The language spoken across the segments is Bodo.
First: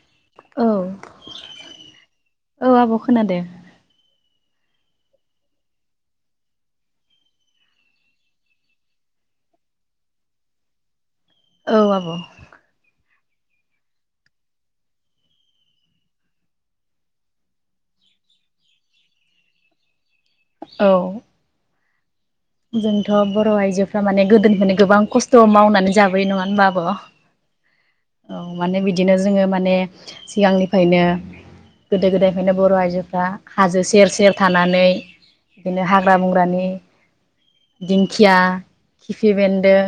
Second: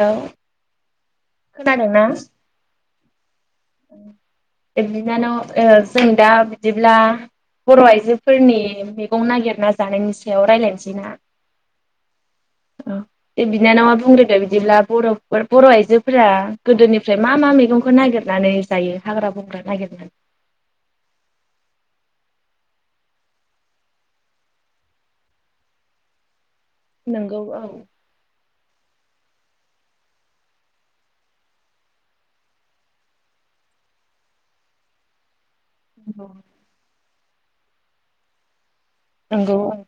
हेलौ औ खोनादोंना औ आब' खोनादो। [unintelligible] बिनानाव ओ जों दा बिदिब्ला बर' आइजोफोरनि मेगं नागिरना जानायनि सायाव रायलायनोसै ना? औ आब'। औ दे बिनानावा बुंग्रोदो बिदिब्ला बर'फोर बर' आइजो फोरा गोदोनिफ्राय मा मा मेगंखौ नागिरनानै जायो हाग्रा बंग्रा नागिरनानै? औ जोंथ' बर' आइजोफ्रा माने गोदोनिफ्रायनो गोबां खस्थ' मावनानै जाबोयो नङा होनबा आब ब' नोंगौ औ औ माने बिदि दिनो जोङो माने सिगांनिफायनो गोदो गोदायनिफायनो बर आइजोफ्रा हाजो सेर सेर थानानै दिनो हाग्रा नंगौ बंग्रानि दिंखिया किफि औ बेन्दों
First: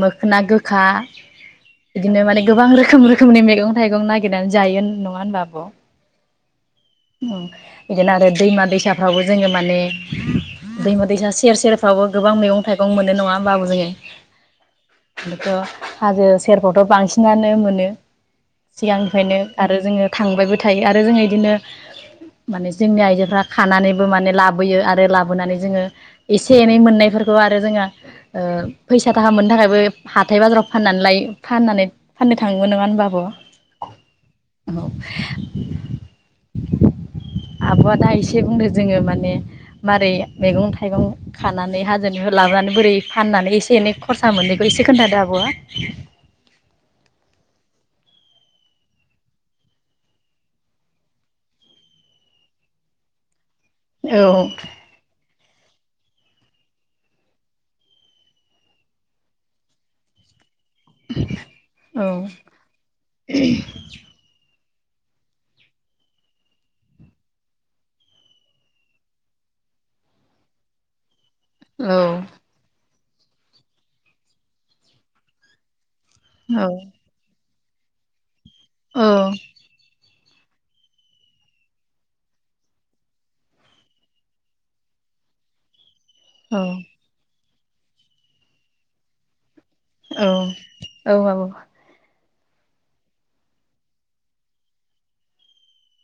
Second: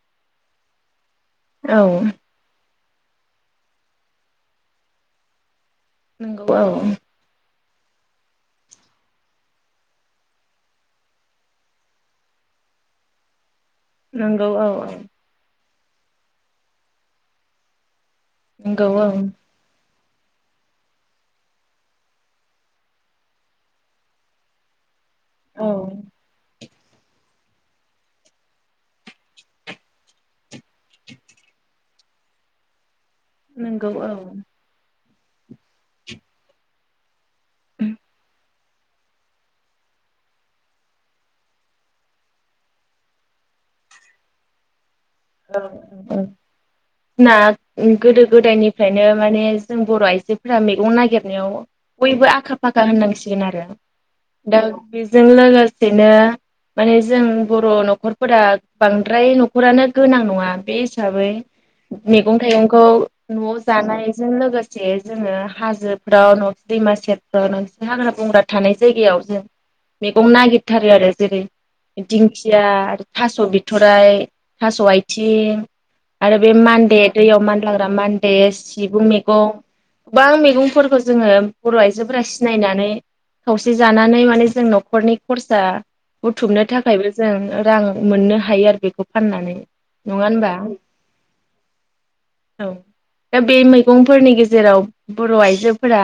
मोखना गोखा बिदिनो माने गोबां रो खोम रोखोमनि मैगं थाइगं नागिरनानै जायो नङा होनबा आब'? नंगौ औ। उम बिदिनो आरो दैमा दैसाफ्रावबो जोङो माने दैमा दैसा सेर सेरफ्रावबो गोबां मैगं थाइगं मोनो नङा होमबाबो जोङो नंगौ औ औ। बेथ' हाजो सेरफ्रावथ' बांसिनानो मोनो। नंगौ औ सिगांनिफ्रायनो आरो जोङो थांबायबो थायो आरो जों इदिनो माने जोंनि आइजोफ्रा खानानैबो माने लाबोयो आरो लाबो बोनानै औ जोङो एसे एनै मोन नायफोरखौ आरो जोङा ओ फैसा थाखा मोननो थाखायबो हाथाय बाजाराव फाननानै लायो फाननानै फाननो थाङोमोन नङा होनबा आब औ नोंगौ औ। [inaudible] आब'आ दा इसे बुंदो। जोङो माने मारै मेगं थाइगं खानानै हाजोनिफाय लाबोनानै बोरै फाननानै एसे एनै खरसा मोनो बैसोर औ [unintelligible] उम गोदो गोदायनिफ्रायनो माने जों बर' आइजोफोरा मैगं नागिरनायाव बयबो आखा फाखा होननांसिगोन आरो। औ [unintelligible] बिदिनो माने जों बर नखरफोरा बांद्राय नखरानो गोनां नङा बे हिसाबै औ मैगं थाइगंखौ नआव जानायजों लोगोसे से जोङो हाजोफ्राव न दैमा सेरफ्राव नोंस हाग्रा बंग्रा थानाय जायगायाव जों मैगं नागिरथारो आरो जेरै औ दिंखिया आरो थास बिथराइ थास आइथिं आरो बे मान्दे दैयाव मान- लाग्रा मान दे सिबुं औ मेगं गोबां मैगंफोरखौ जोङो बर' आइजोफोरा सिनायनानै खावसे जानानै माने जों न'खरनि खरसा बुथुमनो थाखायबो जों रां मोननो हायो आरो बेखौ फाननानै नङा औ होनबा औ आब' औ दा बे मैगंफोरनि गेजेराव बर' आइजोफोरा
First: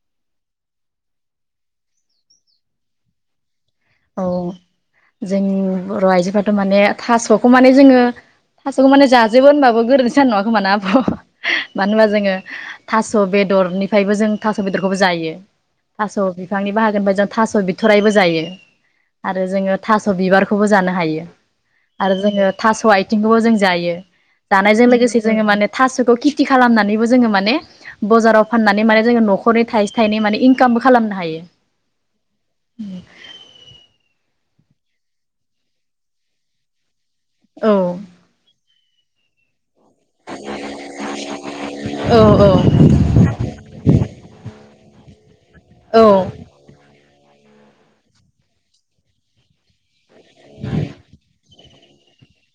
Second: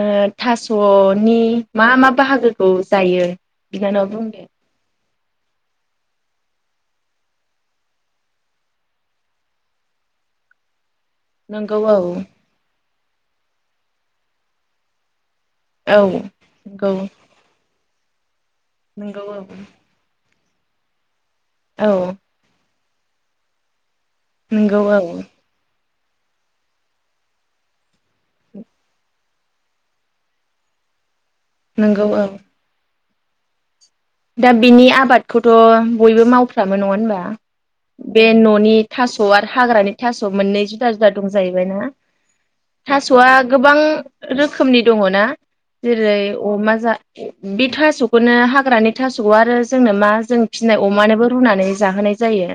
ओ थास'नि मा मा बाहागोखौ जायो? बिनानावा बुंदो औ जोंनि बर' आइजोफ्राथ' माने थास'खौ माने जोङो थास'खौ माने जाजोबो होनबाबो गोरोन्थि जानाय नङा खोमाना आब'? नंगौ मानो औ होनबा जोङो थास' बेदरनिफायबो जों थास' बेदरखौबो जायो। औ थास' बिफांनि नंगौ बाहागोनि फाय जों थास' बि थरायबो जायो। नंगौ औ आरो जोङो थास' बिबारखौ खौबो जानो हायो। औ आरो जोङो थास' आय थिंखौबो जों जायो। नंगौ जानायजों औ लोगोसे जोङो माने थास'खौ खिथि खालामनानैबो जोङो माने बजाराव फाननानै माने जोङो न'खरनि थाइसे थाइनै माने इंकामबो खालामनो हायो। नोंगौ औ [unintelligible] दा बिनि आबादखौथ' बयबो मावफ्रामो नङा होनबा? औ बे न'नि थास' आरो हाग्रानि थास' मोननै जुदा जुदा दं जाहैबायना औ थास'आ गोबां रोखो खोमनि दङ ना? औ जेरै अमा जा बे थास'खौनो हाग्रानि थास'खौ आरो जोंनो मा जों फिनाय अमानोबो रुनानै जाहोनाय जायो।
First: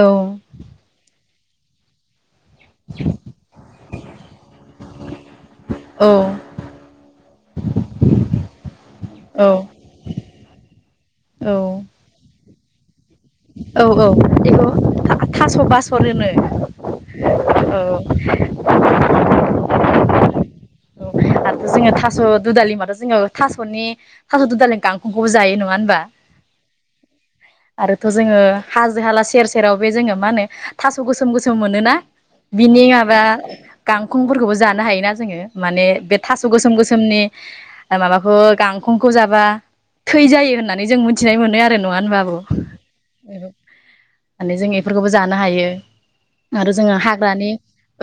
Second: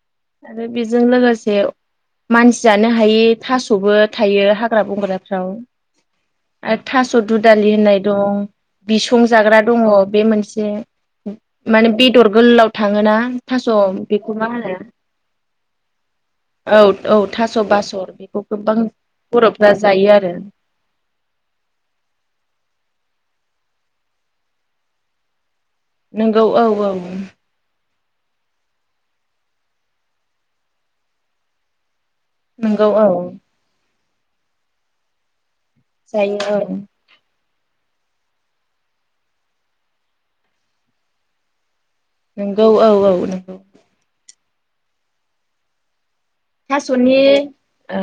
औ आरो बेजों लोगोसे से मानसि जानो हायि थास'बो थायो हाग्रा बंग्राफ्राव औ आरो थास' दुदालि होननाय दं बिसं औ जाग्रा दङ बे मोनसे ए उम माने औ बेदर गोलाव थाङोना थास' औ औ बेखौ मा होनो थास' बासर होनो औ औ थास' औ बासर बेखौ गोबां बर'फ्रा जायो आरो औ आरो जोङो थास' दुदालि मादाव जोङो थास'नि थास' दुदालिनि गांखंखौबो जायो न नोंगौ औ औ ओं । थ' जोङो हाजो हाला सेर सेराव बे जोङो मा होनो थास' गोसोम गोसोम मोनोना बिनि नोंगौ औ माबा गांखंफोरखौबो जानो हायोना जोङो माने जायो थास' औ गोसोम गोसोमनि माबाखौ गांखंखौ जाबा थै जायो होननानै जों मिथिनाय मोनो आरो नङा होनबा आब' नोंगौ औ औ नंगौ । माने जों इफोरखौबो जानो हायो । थास'नि औ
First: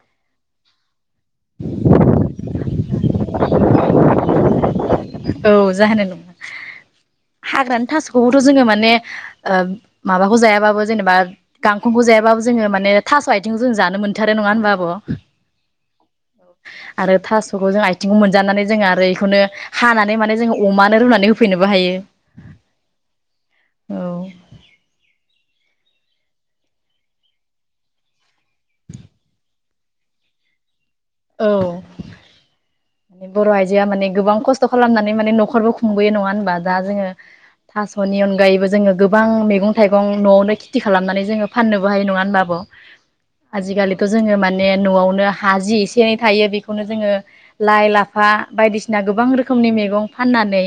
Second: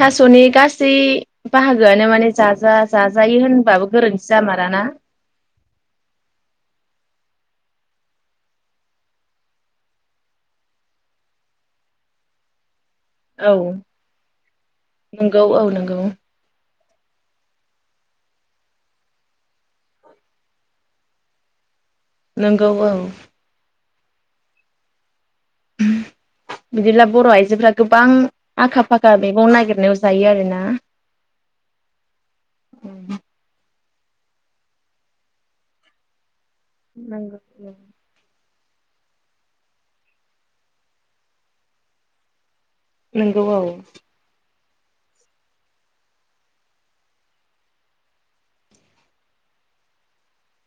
थास'नि गासै बाहागोआनो माने जा-जा-जाजायो होनबाबो गोरोन्थि जामारा ना? औ जाहोनाय नङा हाग्रानि थास'खौबोथ' जोङो माने ओ माबाखौ जायाबाबो जेनेबा गांखंखौ जायाबाबो जोङो माने थास' औ आयथिं जों जानो मोनथारो नङा होनबा आब'? नोंगौ औ नोंगौ आरो थास'खौ जों आयथिं मोनजानानै जोङो आरो इखौनो हानानै माने जोङो अमानो रुनानै होफैनोबो हायो । नंगौ औ । औ । बिदिब्ला बर' आइजोफ्रा गोबां आखा फाखा मैगं नागिरनायाव जायो आरो ना? औ बर'आइजो आ माने गोबां खस्थ' खालामनानै माने न'खरबो खुंबोयो नङा होनबा? दा जोङो नोंगौ थास'नि अनगायैबो जोङो गोबां मैगं थाइगं न'आवनो खेथि खालामनानै जोङो फाननोबो हायो नङा होनबा आब'? नोंगौ औ आजिखालिथ' जोङो मा ने न'आवनो हा जि से थायो बेखौनो जोङो लाइ लाफा बायदिसिना गोबां रोखोमनि मैगं फाननानै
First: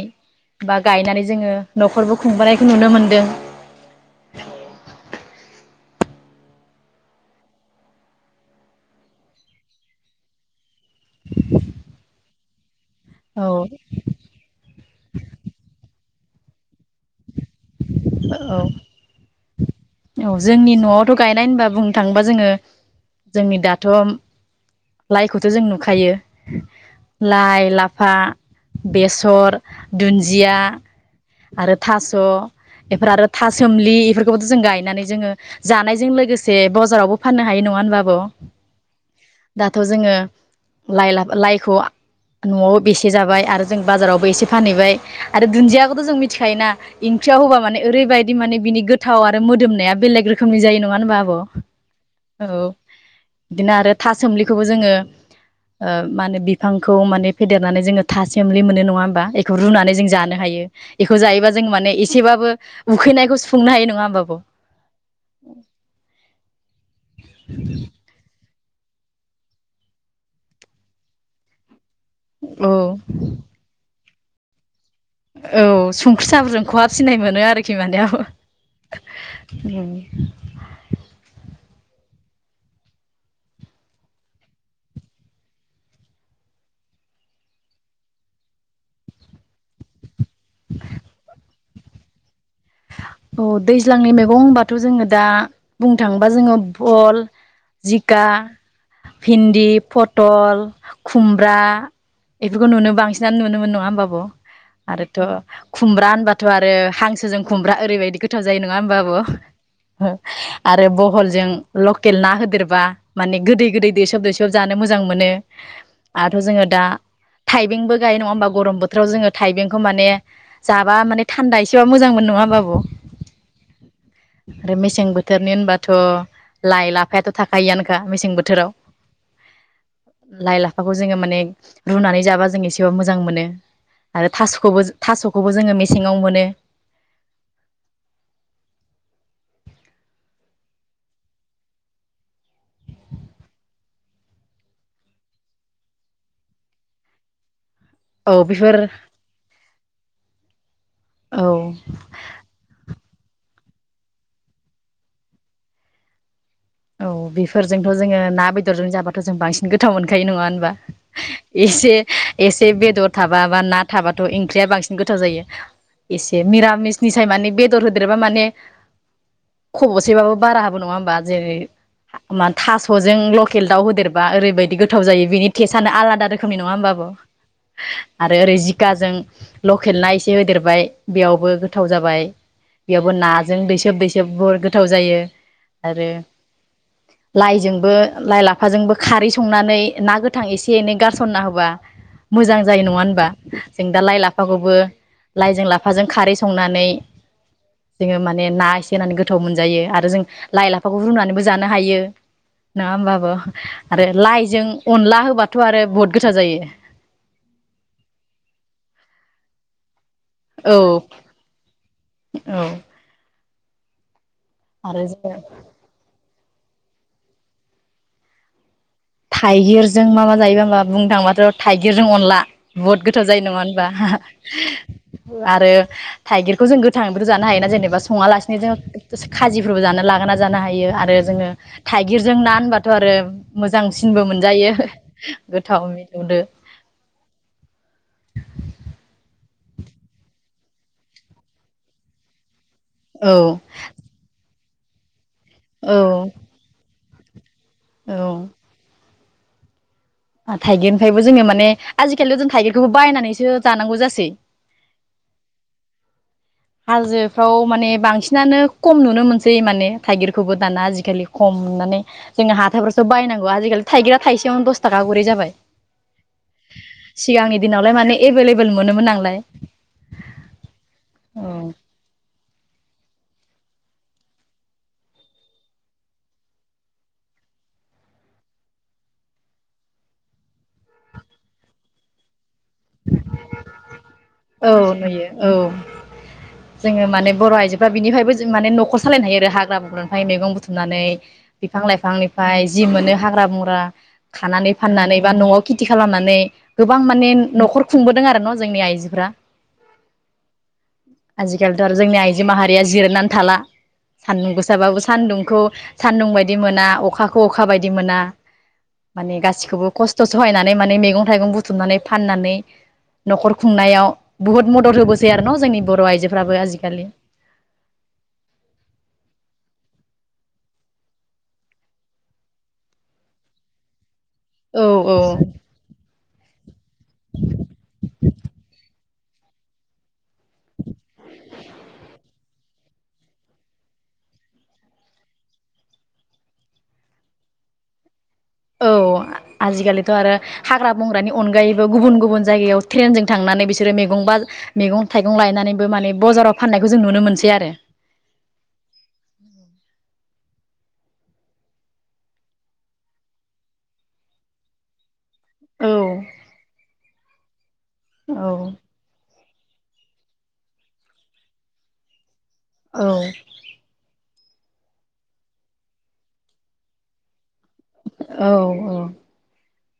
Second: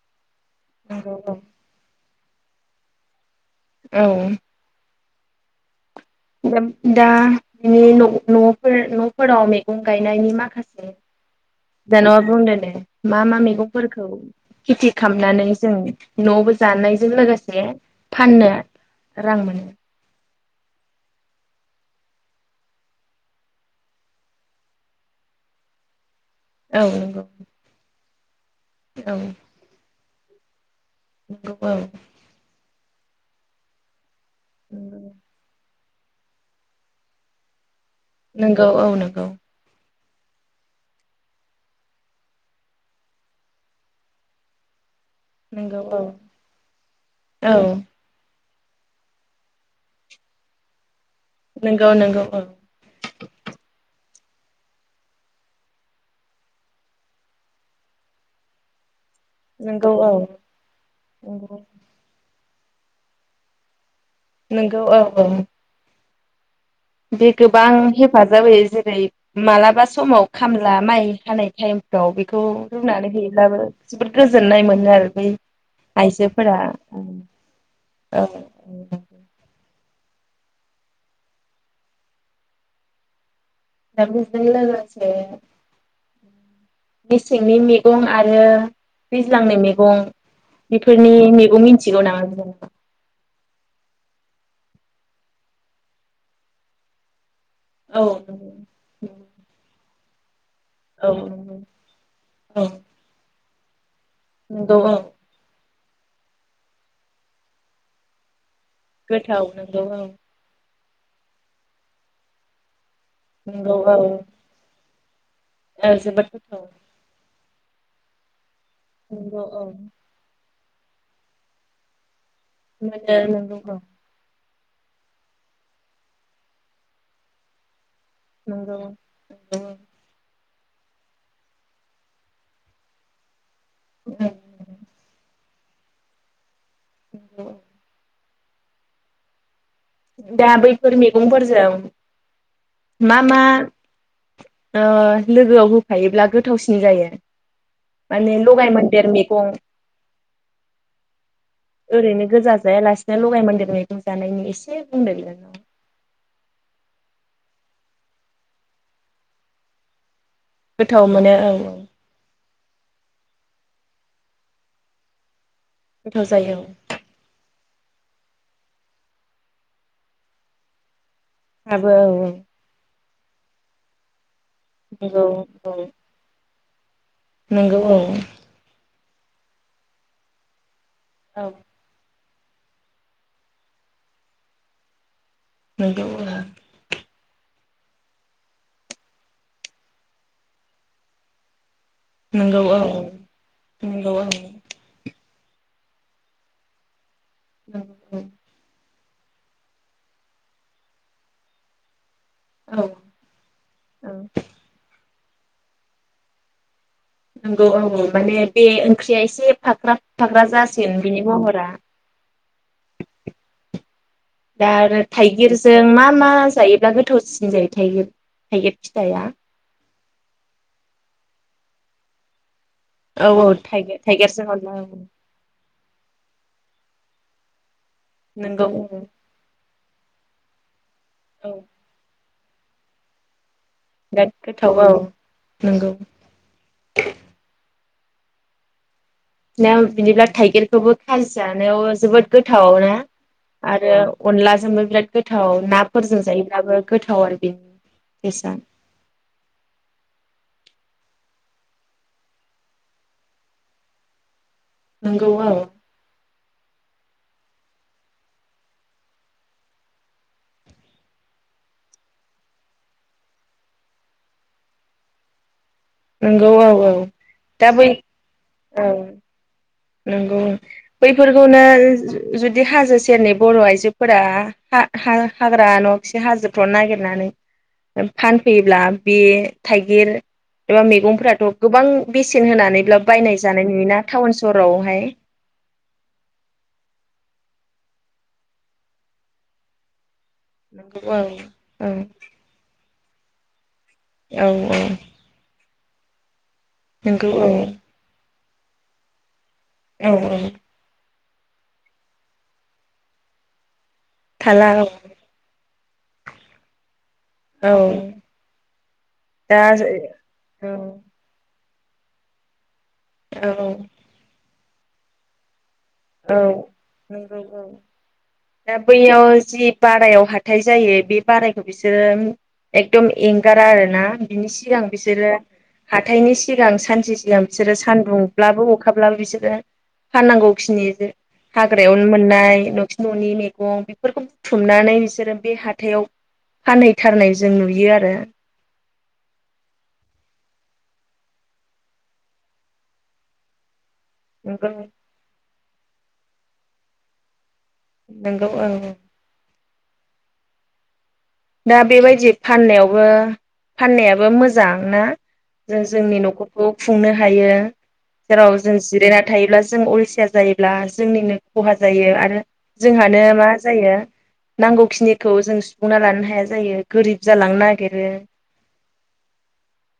बा गायनानै जोङो औ न'खरबो खुंबोनायखौ नुनो मोन्दों । औ । दा न' न'फोर न'फोराव मैगं गायनायनि माखासे [unintelligible] बुं दे दे । मा मा औ मैगंफोरखौ खेथि खामनानै जों न'आवबो जानायजों लोगो से फाननो औ रां मोनो । औ जोंनि नआवथ' गायनाय होनबा बुंनो थाङोबा जोङो जोंनि दाथ' लाइखौथ' जों नुखायो। औ नंगौ। फा, बेसर, दुन्दिया। आरो थास' एफोर आरो था सोमलि इफोर खौबोथ' जों गायनानै जोङो जानायजों लोगोसे बजारावबो फाननो हायो नङा होनबा। औ नंगौ औ नंगौ औ दाथ' जोङो। लाइ लाफा लाइखौ न'आव बेसे जाबाय आरो जों बाजारावबो एसे फानहैबाय। आरो नंगौ दुन्दियाखौथ' औ जों मिथिखायोना इन ओंख्रिं याव होबा माने ओरैबायदि माने बिनि गोथाव आरो मोदोमनाया बेलेग रोखोमनि जायो नङा होनोमबा। नंगौ नंगौ औ नंगौ अ औ इदिनो आरो था सोम्लिखौबो जोङो ओ मा होनो बिफांखौ माने फेदेरनानै जोङो था सोम्लि मोनो नङा बा इखौ नंगौ रुनानै जों जानो हायो इखौ जायोबा औ जों माने बाबो‌ उखैनायखौ सुुंफुंनो हायो नङा होम नोंगौ औ औ। बे गोबां हेफाजाब होयो जे ओेरै मालाबा समाव खामला माइ हानाय टाइम । औ बेखौ औ रुनानै हैब्लाबो। जोबोद गोजोननाय मोनो आरो । औ संख्रि सा फोरजों खहाब सिनाय मोनो आरोखि माने औ [inaudible] दा बेजों लोगोसे मेसेंनि मैगं आरो दैज्लांनि मैगं । बेफोरनि मैगं मि थिगौ नामा नों औ दैज्लांनि मैगं होनबाथ' जोङो दा बुंनो थाङोबा जोङो बल औ जिका भिन्दि पट टल औ खुमब्रा औ इफोरखौ नुनो बांसिनानो नुनो मोन नङा होमबा ब नंगौ औ आरोथ' खुमब्रा होनबाथ आरो हांसोजों खुम्रा रैबायदि गोथाव जायो नङा होमबा गोथाव नंगौ औ आब आरो बहलजों लकेल ना होदेरबा माने गोदै गोदै दैसोब दैसोब जानो मोजां मोजां मोनो ओ जोबोत आरोथ' जोङो दा थाइबेंबो गायो नङाहीमबा गरम बोथोराव जोङो औ थाइबेंखौ माने जाबा माने थानदा एसे बाबो मोजां मोनो नङा होमबा आब' ओ नंगौ मेसें बोथोरनि होनबाथ लाइ लाफायाथ थाखायोआनो मेसें बोथोराव नंगौ लाइ लाफा हाखौ जोङो माने रुनानै जाबा जों एसेबा मोजां मोनो आरो थासखौबो थासखौबो जोङो मेसेङाव मोनो औ दा बैफोर मैगंफोरजों मा मा लोगोआव होफायोब्ला गोथावसिन जायो औ माने लगाय बेफोर मोनदेर मेगं औ ओरैनो गोजा जायालासिनो लगाय मोन्देर मैगं जानायनि एसे बुंदों बे औ बेफोरजोंथ जोङो ना बेदरजों जाबाथजों बांसिन गोथाव मोनगोन खै नङा होनबा गोथाव मोनो औ एसे एसे बेदर थाबा माबा बा ना थाबाथ ओंख्रिया बांसिन गोथाव जायो गोथाव एसे जायो औ मिरामिसनिसाय माने बेदर होदेरब्ला मौबा माने खबसेबाबो बारा हाबो नङा होनबा जेरै आबो औ औ जों लकेल दाउ होदेरबा ओरै बे बायदि गोथाव औ जायो बिनि औ टेस्टआनो आलादा रोखोमनि [unintelligible] नङा होनोमबाबो नंगौ औ आरो ओरै जिकाजों लकेल ना एसे होदेरबाय बेयावबो गोथाव जाबाय बेयावबो नाजों दैसोब दैसोब बह गोथाव जायो नंगौ आरो ओ लाइजोंबो लाइ लाफाजोंबो खारै संनानै ना गोथां एसे एनै गारसनना होबा मोजां नंगौ औ जायो नङा होनबा जों दा नंगौ लाइ औ लाफाखौबो लाइजों लाफाजों खारै संनानै जोङो नंगौ माने ना एस से होनानै गोथाव मोनजायो आरो जों लाइ लाफाखौ रुनानैबो जानो हायो औ नङा होमबा औ आब आरो औ लाइजों अनला होबा थ' आरो बुहुत गोसा जायो नंगौ औ माने बे ओंख्रिया एसे फाख्रा फाख्रा औ जासिगोन बिनि महरा औ दा आरो थाइगिरजों मा मा जायोब्ला गोथावसिन जायो थाइगिर थाइगिर फिथाइया थाइगिरजों मा मा जायोबा होमबा बुंनो थांबाथ' थाइगिरजों अनला बुहुत गोथाव औ जायो औ नङा होनबा थाइगिर थाइगिरजों अनला औ आरो थाइगिरखौ जों गोथ थांबोथ' जानो हायोना जेनेबा सङा लासे नंगौ जों औ खाजिबो रुजाना लागाना जानो हायो आरो जोङो थाइगिर जों ना होनबाथ' आरो मो जांसिनबो बिराद मोनजायो गोथाव औ गोथाव नंगौ मिलौदो नायाव बिदिब्ला थाइगिरखौबो खाजि जानायाव जोबोद गोथ थाव ना औ आरो अनला जोंबो बेराद गोथाव औ नाफोरजों जायोब्लाबो गोथाव आरो बेयो औ थेसा थाइगिरनिफ्रायबो जोङो माने आजिखालियाव जों थाइगिरखौबो बायनानैसो जानांगौ जासै। नांगौ औ। हाजोफ्राव माने बांसिनानो खम नुनो मोनसै माने थाइगिरखौबो दाना आजिखालि खम नुनानै जोंङो हाथाफोरसो बायनांगौ आजिखालि थाइगिरा थाइसेयावनो दस थाखा खरि जाबाय। नंगौ औ औ सिगांनि दा बै दिनावलाय माने एभेलेबेल मोनोमोन नालाय। नोंगौ। ओ औ बैफोरखौनो जु-जुदि हाजो सेरनि बर' आइजोफोरा हा-हा-हाग्रा न'आखि हाजोफ्राव नागिरनानै फानफैयोब्ला बे थाइगिर एबा मैगंफोराथ' गोबां बेसे न होनानैब्ला बायनाय जानाय नुयोना टाउन औ सहरावहाय नुयो औ जोङो माने बर' आइजोफ्रा बिनिफ्रायबो जों माने न'खर सालायनो हायो आरो हाग्रा बंग्रा फाय मैगं नंगौ बुथुमनानै औ बिफां औ लाइफांनिफ्राय जि मोनो हाग्रा बंग्रा खानानै औ औ फाननानै बा न'आव खेथि खालामनानै गोबां माने नंगौ औ न'खर खुंबोदों आरो न' जोंनि आइजोफ्रा? औ औ आजिखालिथ' आरो जोंनि आइजो माहारिया जिरायनानै थाला। सान्दुं थाला औ गोसाबाबो सान्दुंखौ सान्दुं बायदि मोना अ खाखौ अखा औ बायदि मोना। माने दा गासिखौबो खस्थ' सहायनानै औ माने मैगं थाइगं बु थुमनानै फाननानै न'खर औ खुंनायाव बुहुत मदद होबोसै आरो न' जोंनि बर' औ आइजोफ्राबो आजिखालि नंगौ औ दा बैयाव जि बारायाव हाथाय जायो बे बारायखौ बिसोरो एकदम एंगारा आरोना। बिनि सिगां औ औ बिसोरो हाथायनि सि सिगां सान से सिगां बिसोरो सानदुंब्लाबो अखा अब्ला बिसोरो फाननांगौ खिनि हाग्रायावनो मोननाय न'थि न'नि मैगं बेफोरखौ बुथुमनानै बिसोरो बे हाथायाव फानहैथारनाय जों नुयो आरो। औ आजिखालिथ' आरो हाग्रा बंग्रानि अनगायैबो गुबुन गुबुन जायगायाव ट्रेनजों थांनानै बि सोरो मैगं बा नंगौ मैगं थाइगं लायनानै बो माने बजाराव फाननायखौ जों नुनो मोनसै आरो नोंगौ औ दा बेबायदि फाननायावबो फाननायाबो मोजां ना जों औ जोंनि न'खरखौ खुंनो हायो। औ जेराव जों जिरायना थायोब्ला जों अलसिया जायोब्ला जोंनिनो खहा जायो आरो औ जोंहानो मा जायो नांगौखिनिखौ जों सुफुंना लानो हाया जायो गोरिब जालांना औ औ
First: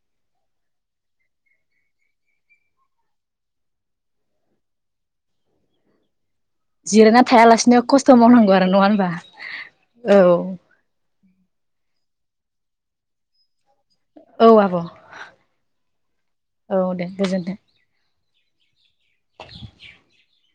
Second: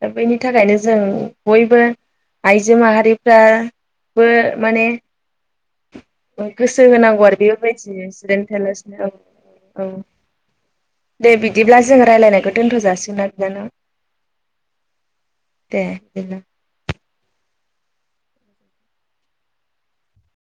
दा बेनि थाखायनो जों बयबो आइजो माहारिफ्राबो माने गोसो जिरायना होनांगौ आरो थायालासिनो बेबायदि खस्थ' जिरेन मावनांगौ आरो नङा थेलासिनो होनबा औ औ दे बिदिब्ला जोङ रायज्लायनायखौ दोन्थ जाासिगोना बिनानाव। औ आब औ दे बिदिब्ला दे गोजोनथों। [inaudible]